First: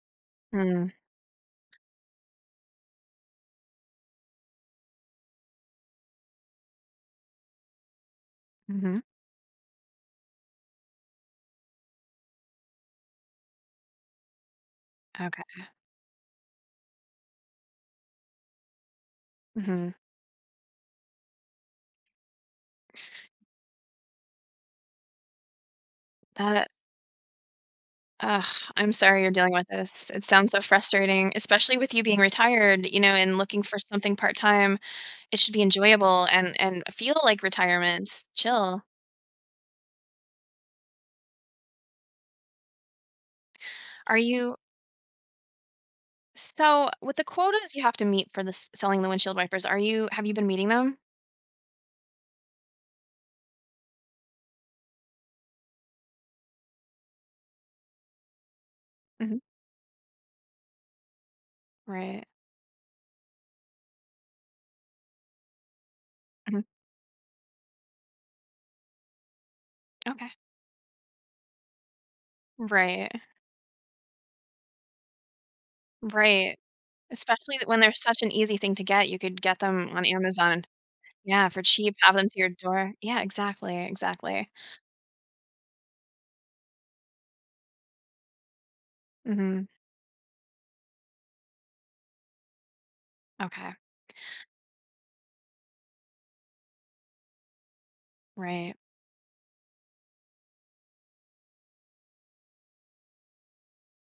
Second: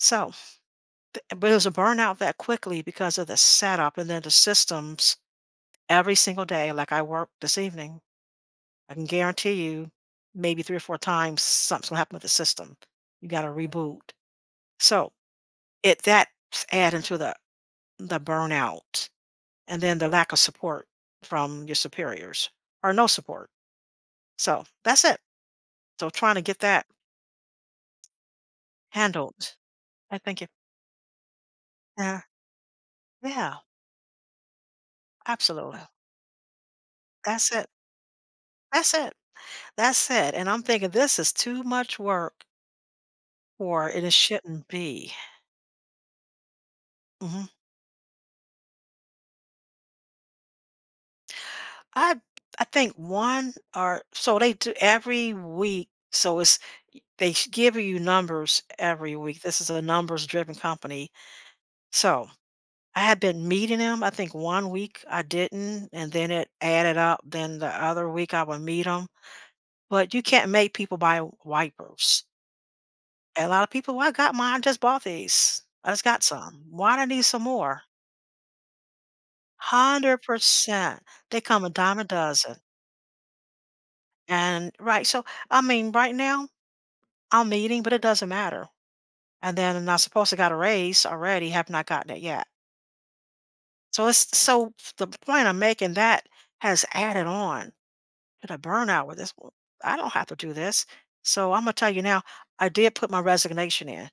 Self. Mm. Bu but it was a burnout that quickly because of the setup and then the systems every single day, like, I worked this evening, I Mhm. can guarantee you, maybe 3 or 4 times something is gonna happen with the system. You gotta reboot. So, Okay. it that's adding to the the burnout and Mhm. then the lack of support from your superiors, or no support. So, that's it. So, trying to That get it that Ugh, I'm sorry you're dealing handled. with this I it think it sounds so frustrating, especially with you being Uh-huh. retired, you know, and Yeah. looking for something part-time. It should be Absolutely. enjoyable and and feel like That's it. retirement. Chill. That's it. That's it, and I'm thinking this is too much work or it, uh, Are you shouldn't be. So, with the Mhm. quotas you have to meet for the s selling the windshield wipers, are you have you been meeting them? I'd I think 1 or so they do every week, so, it's e they give you numbers every Mhm. week, this is a numbers-driven company. Right. So, I had been meeting 'em, I think one week I didn't, and then it Mhm. added up, then the other week I would meet 'em, but you Okay. can't make people buy wipers. Right. A lot of people, "Well, I got mine, I just bought these, I just got Right. some, why do I need some Especially that when more?" they're such an easy thing to get, you could get them on hundred Amazon. percent. They Yeah, for come a cheap, dime a have them to your dozen. door. Yeah, exactly, exactly. And right, so, I mean, right now, I'm meeting, but it doesn't matter. And Mhm. then I supposed got a raise already, have not gotten it yet. Okay. So, it's this So, the point I'm making, that has added on. Gonna Right. burn out with this one I don't have to do this. So, Imma tell you now, I did put my resignation in.